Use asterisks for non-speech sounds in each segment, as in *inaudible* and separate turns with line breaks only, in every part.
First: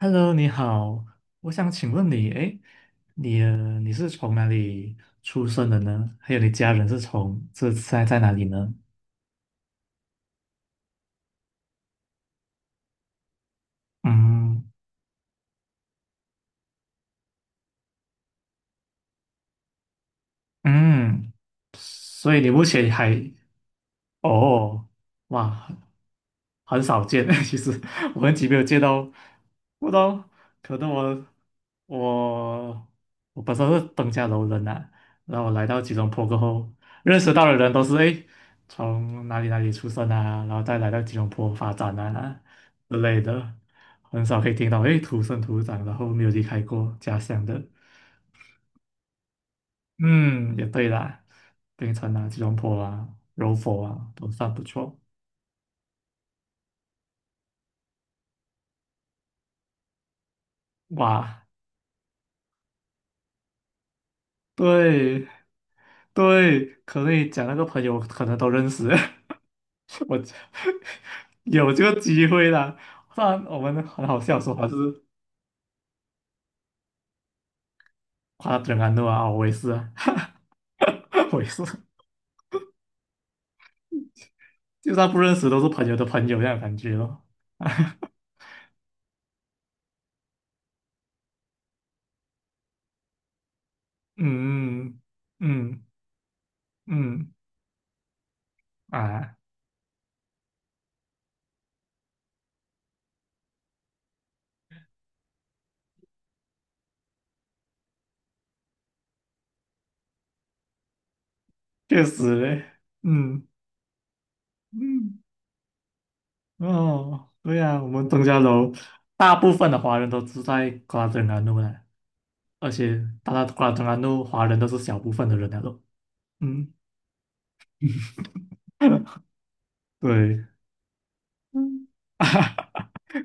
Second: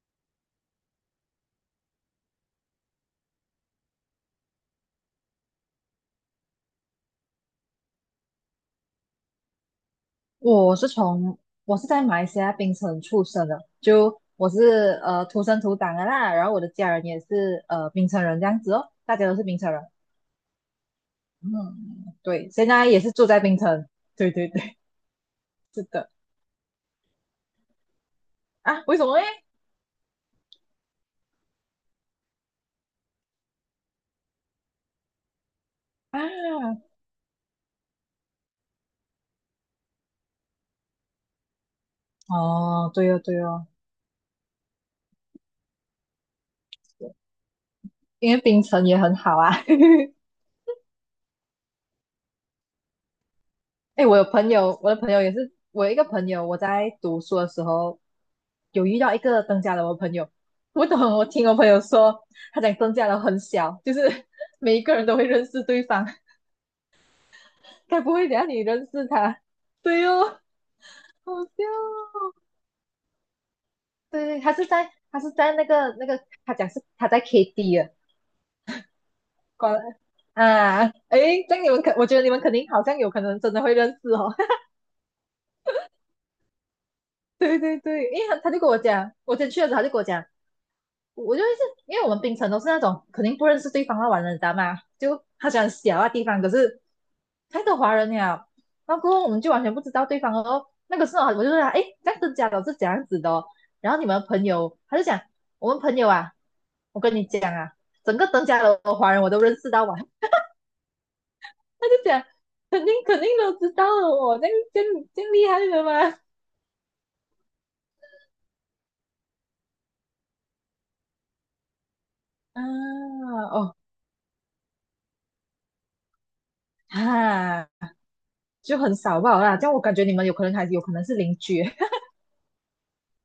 Hello，你好，我想请问你，哎，你是从哪里出生的呢？还有你家人是从这在在哪里呢？
我是从我是在马来西亚槟城出生的，就我
嗯
是土生土长的啦，然后我的家人也是槟城人这样子哦，大家都是槟城人。
嗯，
嗯，
所以你
对，
目
现在
前
也
还
是住在槟城。对对对，
哦，哇，
是的。
很少见。*laughs* 其实我很久没有见
啊，为
到，
什么嘞？
不知道可能我我本身是登嘉楼人呐、然后我来到吉隆
啊，
坡过后，认识到的人都是诶，从哪里哪里出生啊，然后再来到吉隆坡发展啊
哦，
之
对哦
类
对
的，
哦，
很少可以听到诶土生土长，然后没有离开过家乡的。
因为槟城也很好啊。*laughs*
嗯，也对啦，槟城啊、吉隆坡啊、柔佛
哎，
啊
我有
都
朋
算不
友，我的
错。
朋友也是，我有一个朋友，我在读书的时候有遇到一个登嘉楼的朋友，我懂，我
哇，
听我朋友说，他讲登嘉楼很小，就是 *laughs* 每一个人都会
对
认识对方，
对，可能你讲那个朋
*laughs*
友
该不
可
会
能
等下
都
你
认
认
识，
识他？对
*laughs* 我
哦，好笑
有这个机
哦。
会啦。不然我们很好
对
笑
对，他
说
是
还是
在他是在那个，他讲是他在 KD 的，
夸他安诺啊，我也是
关。
啊，
啊，
*laughs* 我
诶，
也
这
是，
样你们可，我觉得你们肯定好像有可能真的会认识哦。
就算不认识都是朋友的朋友这样的感觉咯。
*laughs* 对对对，
*laughs*
因为他就跟我讲，我先去的时候他就跟我讲。我就是因为我们槟城都是那种肯定不认识对方的玩人的嘛，
嗯
就他喜欢
嗯
小的地方，可是
嗯
太多华人了，然后过后我
啊，
们就完全不知道对方哦。那个时候我就说，哎，这样子家长是怎样子的哦、然后你们朋友，他就讲我们朋友啊，我跟你讲啊，整个登嘉楼的华人我都认识到完，他就
确
讲
实嘞，
肯定肯定
嗯
都知道了我，那这样
嗯
这样厉害的吗？
哦，对呀、啊我们登嘉楼大部分的华人都住在夸整安路啦。
*laughs* 啊，
而且大家果然
哦，
当然都华人都是小部分的人来了，嗯，
啊，就很
*laughs*
少吧啦，这样我感觉你们有
对，
可能还有可能是邻居。
嗯，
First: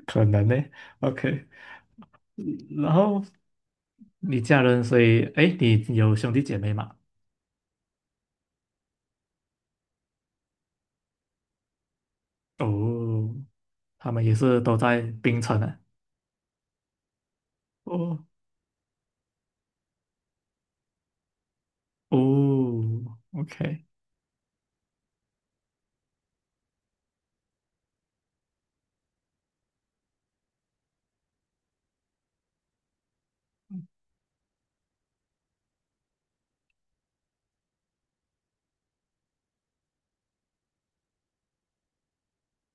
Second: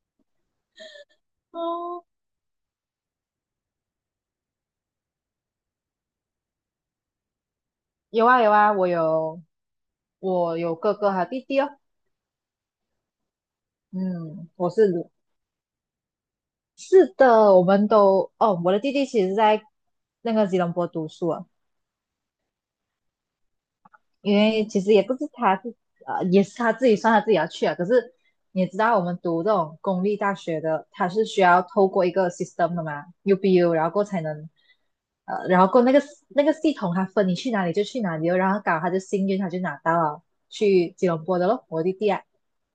可能呢，OK，
*laughs* 哦。
然后你家人，所以哎，你有兄弟姐妹吗？
有啊有啊，我有哥哥和弟弟哦。
哦，他们也
嗯，
是
我
都在
是
槟城啊，
是的，我们
哦
都哦，我的弟弟其实在那个吉隆坡读书啊，
哦，OK，
因为其实也不是呃，也是他自己算他自己要去啊。可是你也知道，我们读这种公立大学的，他是需要透过一个 system 的嘛，UBU,然后过后才能，然后过后那个系统，它分你去哪里就去哪里哦然后搞他就幸运，他就拿到了去吉隆坡的咯，我弟弟啊。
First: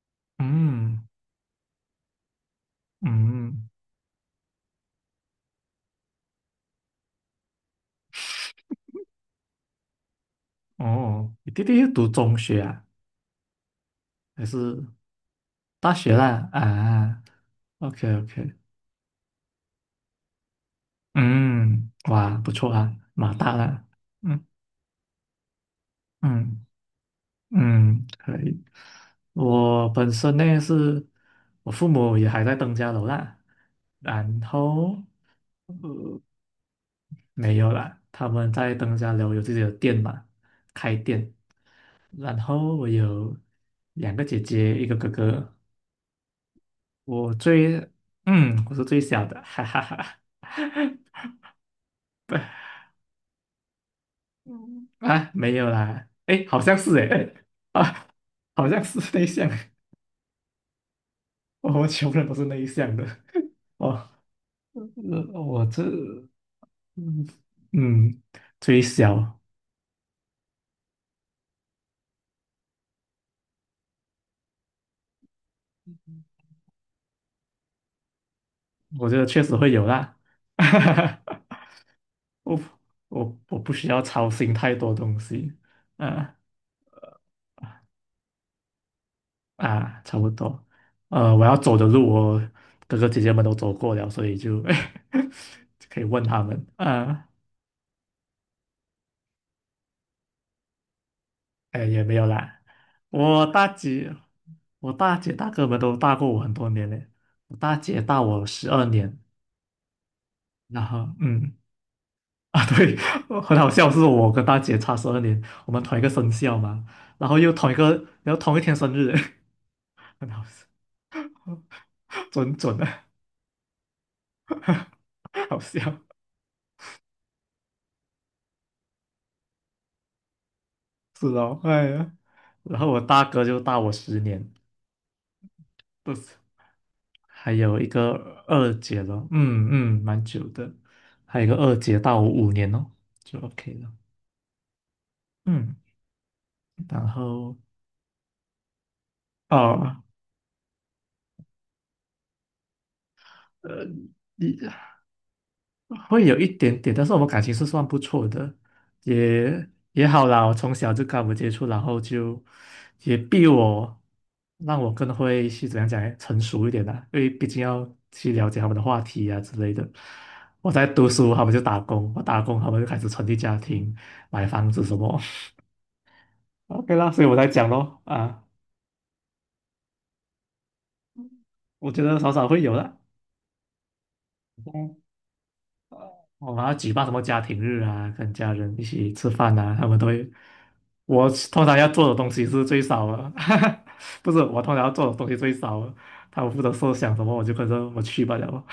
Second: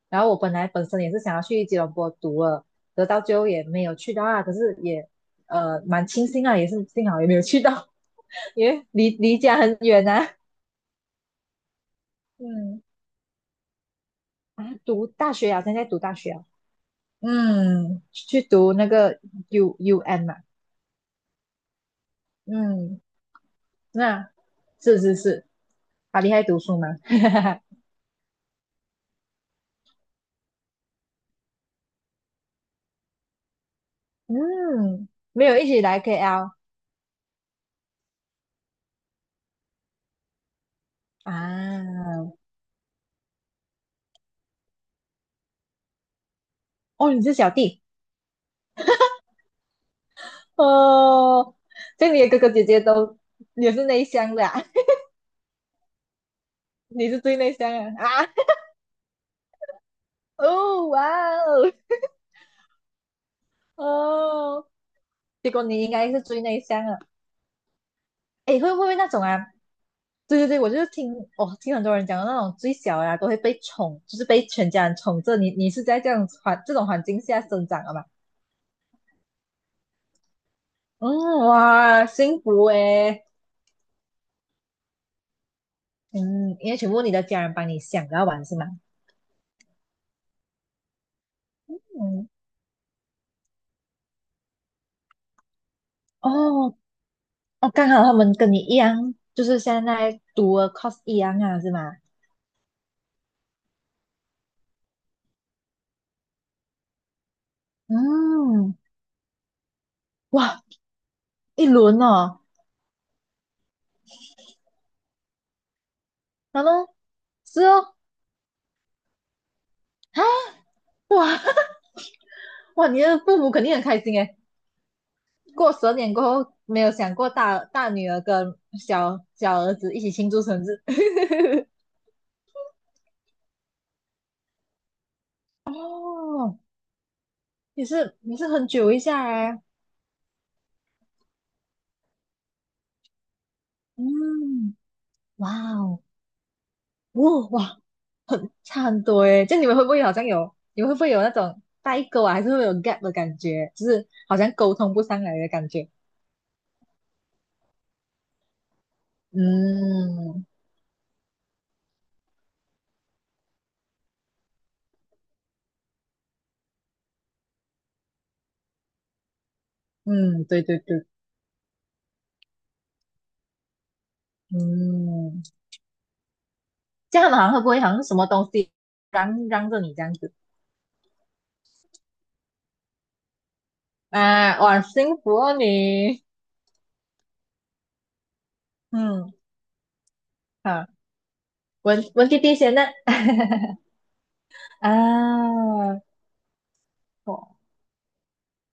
然后我本来本身
嗯
也是想要去吉隆坡读了，得到最后也
嗯，
没有去到啊。可是也蛮庆幸啊，也是幸好也没有去到，*laughs* 因为离家很远啊。
哦，你弟弟读中学
嗯。
啊，还
啊，
是
读大学啊，现在
大
读大
学
学啊，
啦？啊
嗯
，OK
去
OK，
读那个 U U N 嘛，
嗯，哇，不错啊，
嗯
马大啦，
那
嗯
是是是，好厉害读
嗯。
书嘛，*laughs*
嗯，可以。我本身呢是，我父母也还在登家楼啦，然后
嗯没有一起来
呃
KL
没有啦，他们在登家楼有自己的店嘛，开店。然
啊，
后我有两个姐姐，一个哥哥，
哦，你
我
是小
最
弟
我是最小的，哈哈哈。*laughs*
哦，这样你的哥哥
不
姐姐都也是内向的啊，
嗯啊没有啦，诶，好像
*laughs*
是
你是
诶，
最内
*laughs*
向的
啊
啊，
好像是内向，
*laughs* 哦哇
*laughs* 我
哦
们穷人都是内向的。哦，
哦，结果
我这，
你应该是最内向的。
嗯嗯，
哎，会
最
不会那种啊？
小，
对对对，我就是听哦，听很多人讲的那种最小的啊，都会被宠，就是被全家人宠着。你你是在这样这种环境下生长的吗？
我觉得确实会有啦。
嗯，
*laughs*
哇，幸
我
福诶。
我不需要操心太多东西，啊
嗯，因为全部你的家人帮你想要玩是吗？
啊，差不多。我要走的路，
嗯，
我哥哥姐姐们都走过了，所以就 *laughs* 就可以问他们。
哦
啊，
哦，刚好他们跟你一样，就是现在读了 course 一样啊，是
哎，
吗？
也没有啦。我大姐，我大姐大哥们都大过我很多年嘞。我大姐大我十
嗯，
二年，
哇，
然后。
一轮哦，
*laughs* 啊，对，*laughs* 很好笑，是我跟大姐差十二年，我们同一个生肖
然
嘛，
后
然后又
是
同一个，
哦，
然后同一天生日，*laughs* 很好笑，
哇
*laughs* 准
*laughs*
准的，
哇，你的父母肯定很开心诶。
*laughs* 好
过
笑，
十二点过后，没有想过大女儿跟小儿子一起庆祝生日。
是哦，
*laughs*
哎呀，然后我大哥就大我10年，不是，
哦，
还有
也
一个
是也是很
二
久一
姐了，
下哎。
嗯嗯，蛮久的，还有一个二姐大我5年哦，就 OK 了，
嗯，哇
嗯，
哦，
然
哦
后
哇，很差很多哎。就你们会不
哦，
会好像有，你们会不会有那种代沟啊，还是会有 gap 的感觉，就
呃，
是好像沟通不上来的感觉？
会有一点点，但是我们感情是算不错的，也也好啦。
嗯
我从小就跟我接触，然后就也逼我，让我更会去怎样讲呢成熟一点啦。因为毕竟要去了解他们的话题啊之类的。
嗯，对
我
对
在
对，
读书，他们就打工；我打工，他们就开始成立家庭、买房子什么。
嗯，
*laughs* OK 啦，
这
所以
样
我
的好
在
像会不
讲
会好
咯，
像什么
啊，
东西嚷嚷着你这样子？
我觉得少少会有的。
啊，哇，幸福哦你！
我们要举办什么家庭日啊，跟家人一起吃
嗯，
饭啊，他们都会。
好，
我通常要
文
做的
文
东
弟
西
弟
是
先
最
呢？
少的，
*laughs*
*laughs* 不是我通常要做的东西最
啊，
少的，他们负责设想什么，我就
哦，
跟着我去罢了。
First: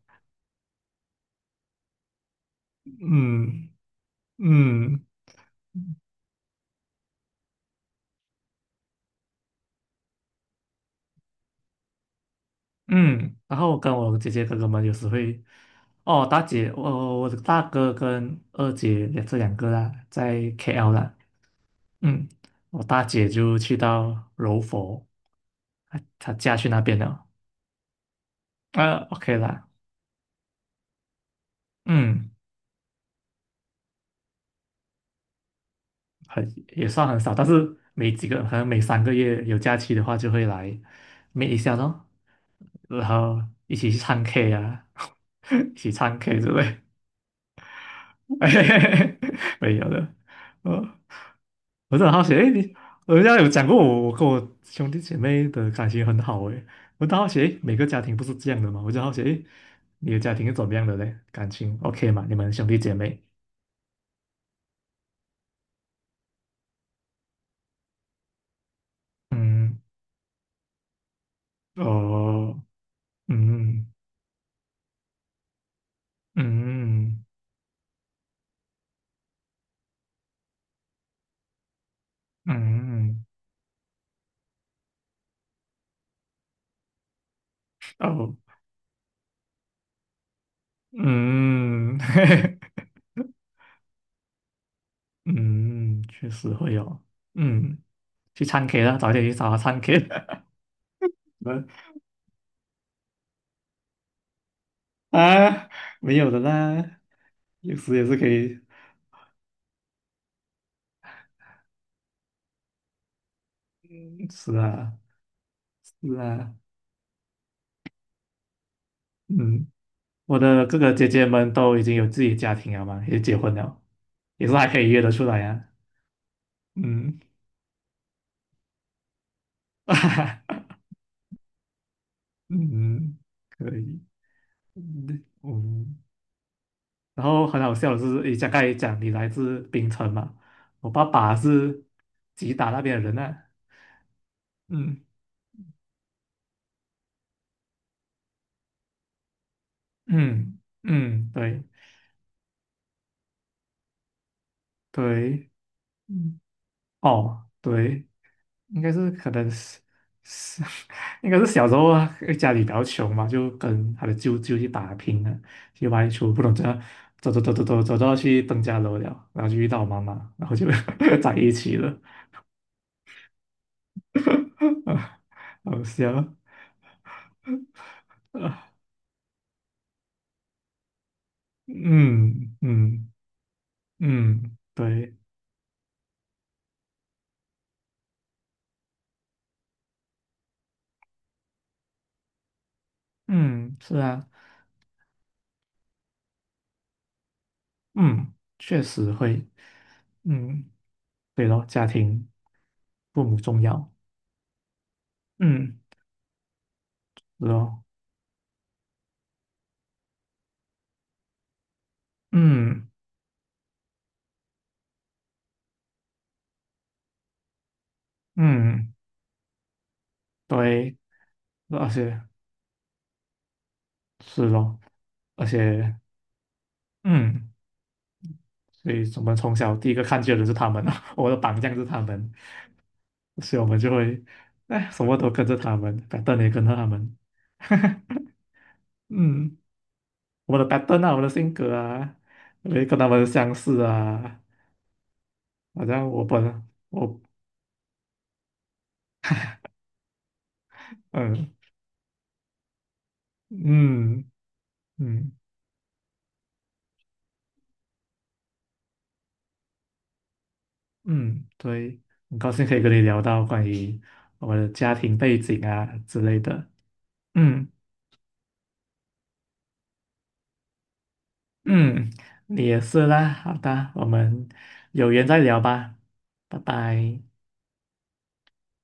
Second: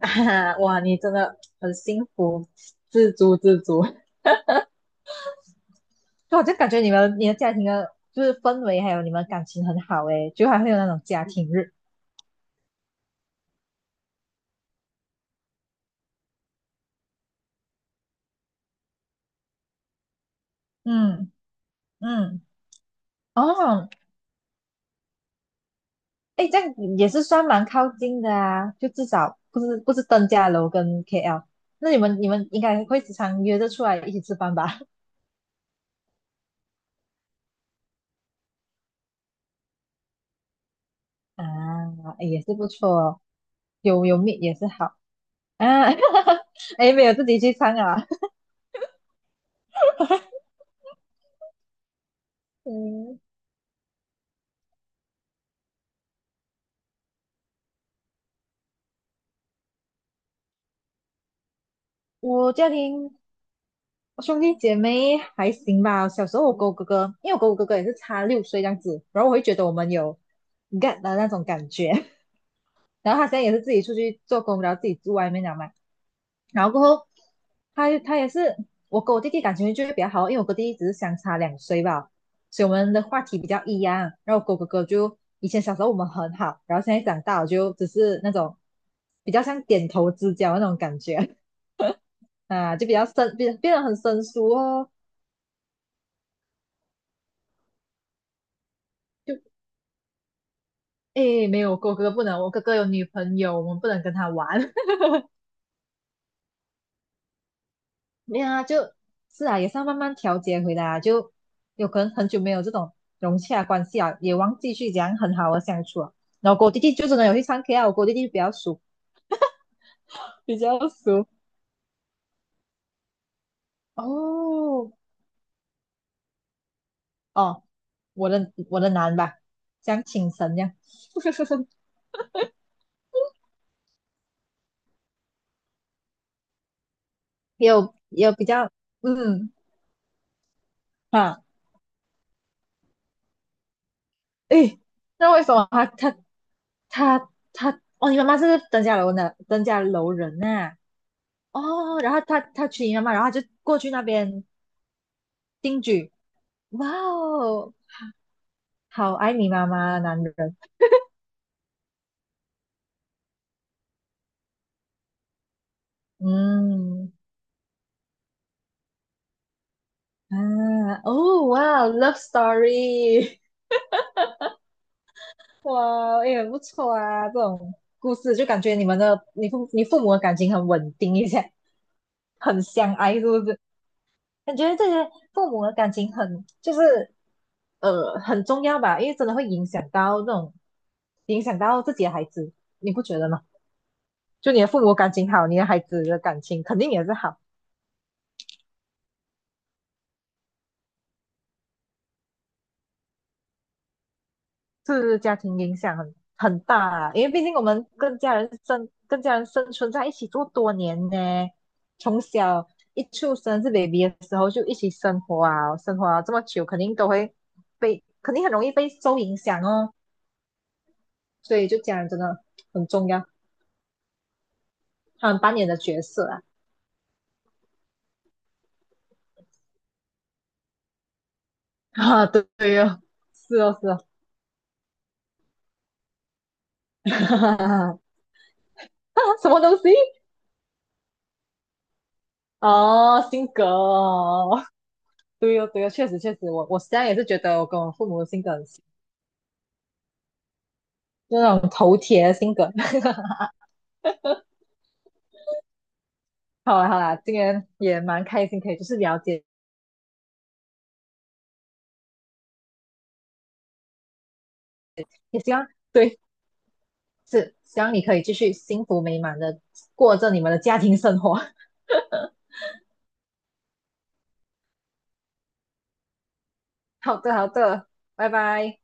*laughs* 哇，你真的很幸福，
*laughs*
知足知
嗯
足。
嗯
就我就感觉你的家庭的，就是氛围还有你们感情很好诶，就还会有那种家庭日。
嗯，然后跟我姐姐哥哥们有时会，哦，大姐，我的大哥跟二姐这两个啦，在 KL 啦，
嗯
嗯，
嗯，
我大姐就去
哦，
到柔佛，她
诶，
嫁
这
去
样
那边
也是
了，
算蛮靠近的啊，就
啊
至
，OK
少
啦，
不是登嘉楼跟 KL。那你
嗯，
们应该会时常约着出来一起吃饭吧？
很也算很少，但是每几个可能每3个月有假期的话，就会来
*laughs*
meet 一下咯，
啊，诶也是不错
然
哦，
后一起去
有有
唱
meet
K
也是
啊，
好。
*laughs* 一
啊，
起唱 K
*laughs*
之类，
哎，没有自己去唱啊。
*laughs* 没有的。呃，我是很好奇，诶，
嗯，
人家有讲过我，我跟我兄弟姐妹的感情很好诶，我就好奇，诶，每个家庭不是这样的嘛？我就好奇，诶，你的家庭是怎么样的嘞？感情 OK 嘛？你们
我
兄
家
弟姐
庭
妹？
我兄弟姐妹还行吧。小时候我跟我哥哥，因为我跟我哥哥也是差六岁这样子，然后我会觉得我
嗯，
们有 g e t 的那种感觉。
哦，
然后他现在也是自己
嗯
出去做工，然后自己住外面了嘛。然后过后，
嗯。
他也是我跟我弟弟感情就会比较好，因为我跟弟弟只是相差两岁吧，所以我们的话
嗯，
题比较一样。然后我跟我哥哥就以前小时候我们很好，然后现在长大我就只是那
哦，
种比较像点头之交那种感觉
嗯，
啊，就
*laughs*
比较变变得很生疏哦。
嗯，确实会有，嗯，去唱 K 啦，早点去
就
找他唱 K
诶，没有我哥哥不能，我哥哥有女朋友，我们不能跟他玩。
*laughs* 啊，没有的啦，有时也是可
没有
以，
啊，就是啊，也是要慢慢调节回来啊，就有可能很久没有这种融洽关系啊，也
是
忘记去
啊，
讲很好的相处啊。
是啊，
然后跟我弟弟就真的有去唱 K 啊，我跟我弟弟比较熟，
嗯，我
比
的哥
较
哥姐姐
熟
们都已经有自己家庭了嘛，也结婚了，也是还可以
哦
约得出来呀、啊，嗯，
哦，我的男吧，像请神这样，
*laughs*
*laughs*
嗯，可以，嗯，然后很
也
好笑
有
的是，
也有
诶，
比
刚刚
较
也讲你来
嗯。
自槟城嘛，我爸爸
啊，
是吉打那边的人啊，
诶，
嗯
那为什么他哦，你妈妈是登嘉楼人
嗯
呐、
嗯，对
哦，然后他娶你妈妈，然后他就过去那边
对，
定居。
嗯
哇
哦
哦，
对，应该是
好
可
爱
能
你妈
是
妈，男人。
是 *laughs* 应该是小时候啊，家里比较穷嘛，就跟他的舅舅去打拼啊，去外出，不懂怎样
嗯。
走走走走走走到去登家楼了，然后就遇到我妈妈，
啊，
然后就 *laughs* 在
哦
一起
哇哦
了，
，love story,
*laughs*
*laughs*
好
哇哦，
笑，
也很不错啊，这种故事就感觉
*laughs*
你们的你父母的感情很稳定一下，
嗯
很相
嗯。
爱，是不是？
嗯，
感觉这些
对，
父母的感情很就是很重要吧，因为真的会影响到自己的孩子，你不觉得吗？
嗯，是啊，
就你的父母感情好，你的孩子的感情肯定也是好，
嗯，确实会，嗯，对咯，家庭父母重要，
是家庭影
嗯，
响很大啊。因为毕
是
竟我
咯，
们跟家人生存在一起多年呢，从小
嗯
一出生是 baby 的时候就一起生活啊，生活啊这么久，肯定都会肯定很容易被
嗯，
受影响哦。
对，
所以就
而
家人真
且
的很重要，
是咯，
他们
而
扮演的
且
角色啊。
嗯，所以我们从小第一个看见的是他们啊，*laughs* 我的榜样是
*laughs*
他
啊，
们，
对对哦，是
所以我们
哦是
就
哦，
会，哎，什么都跟着他们，pattern 也跟着他们，
*laughs*
*laughs*
什
嗯，
么东西？
我们的 pattern 啊，我们的性格啊，也跟他们
哦，性
相
格
似啊。
哦，对哦，
好
对哦，
像
确实
我
确实，
本
我实际上也
我
是觉得我跟我父母的性格很像，就
嗯
那种头铁的性格。*laughs*
嗯嗯
好啦好啦，今天也蛮开心，可以就是了解，
嗯，对，很高兴可以跟你聊到关于我的家庭背
也希
景
望
啊
对
之类的。
是
嗯
希望你可以继续幸福美满的过着你们的家庭生活。
嗯，你也是啦。好的，我们有缘再聊吧，拜
*laughs* 好
拜。
的好的，拜拜。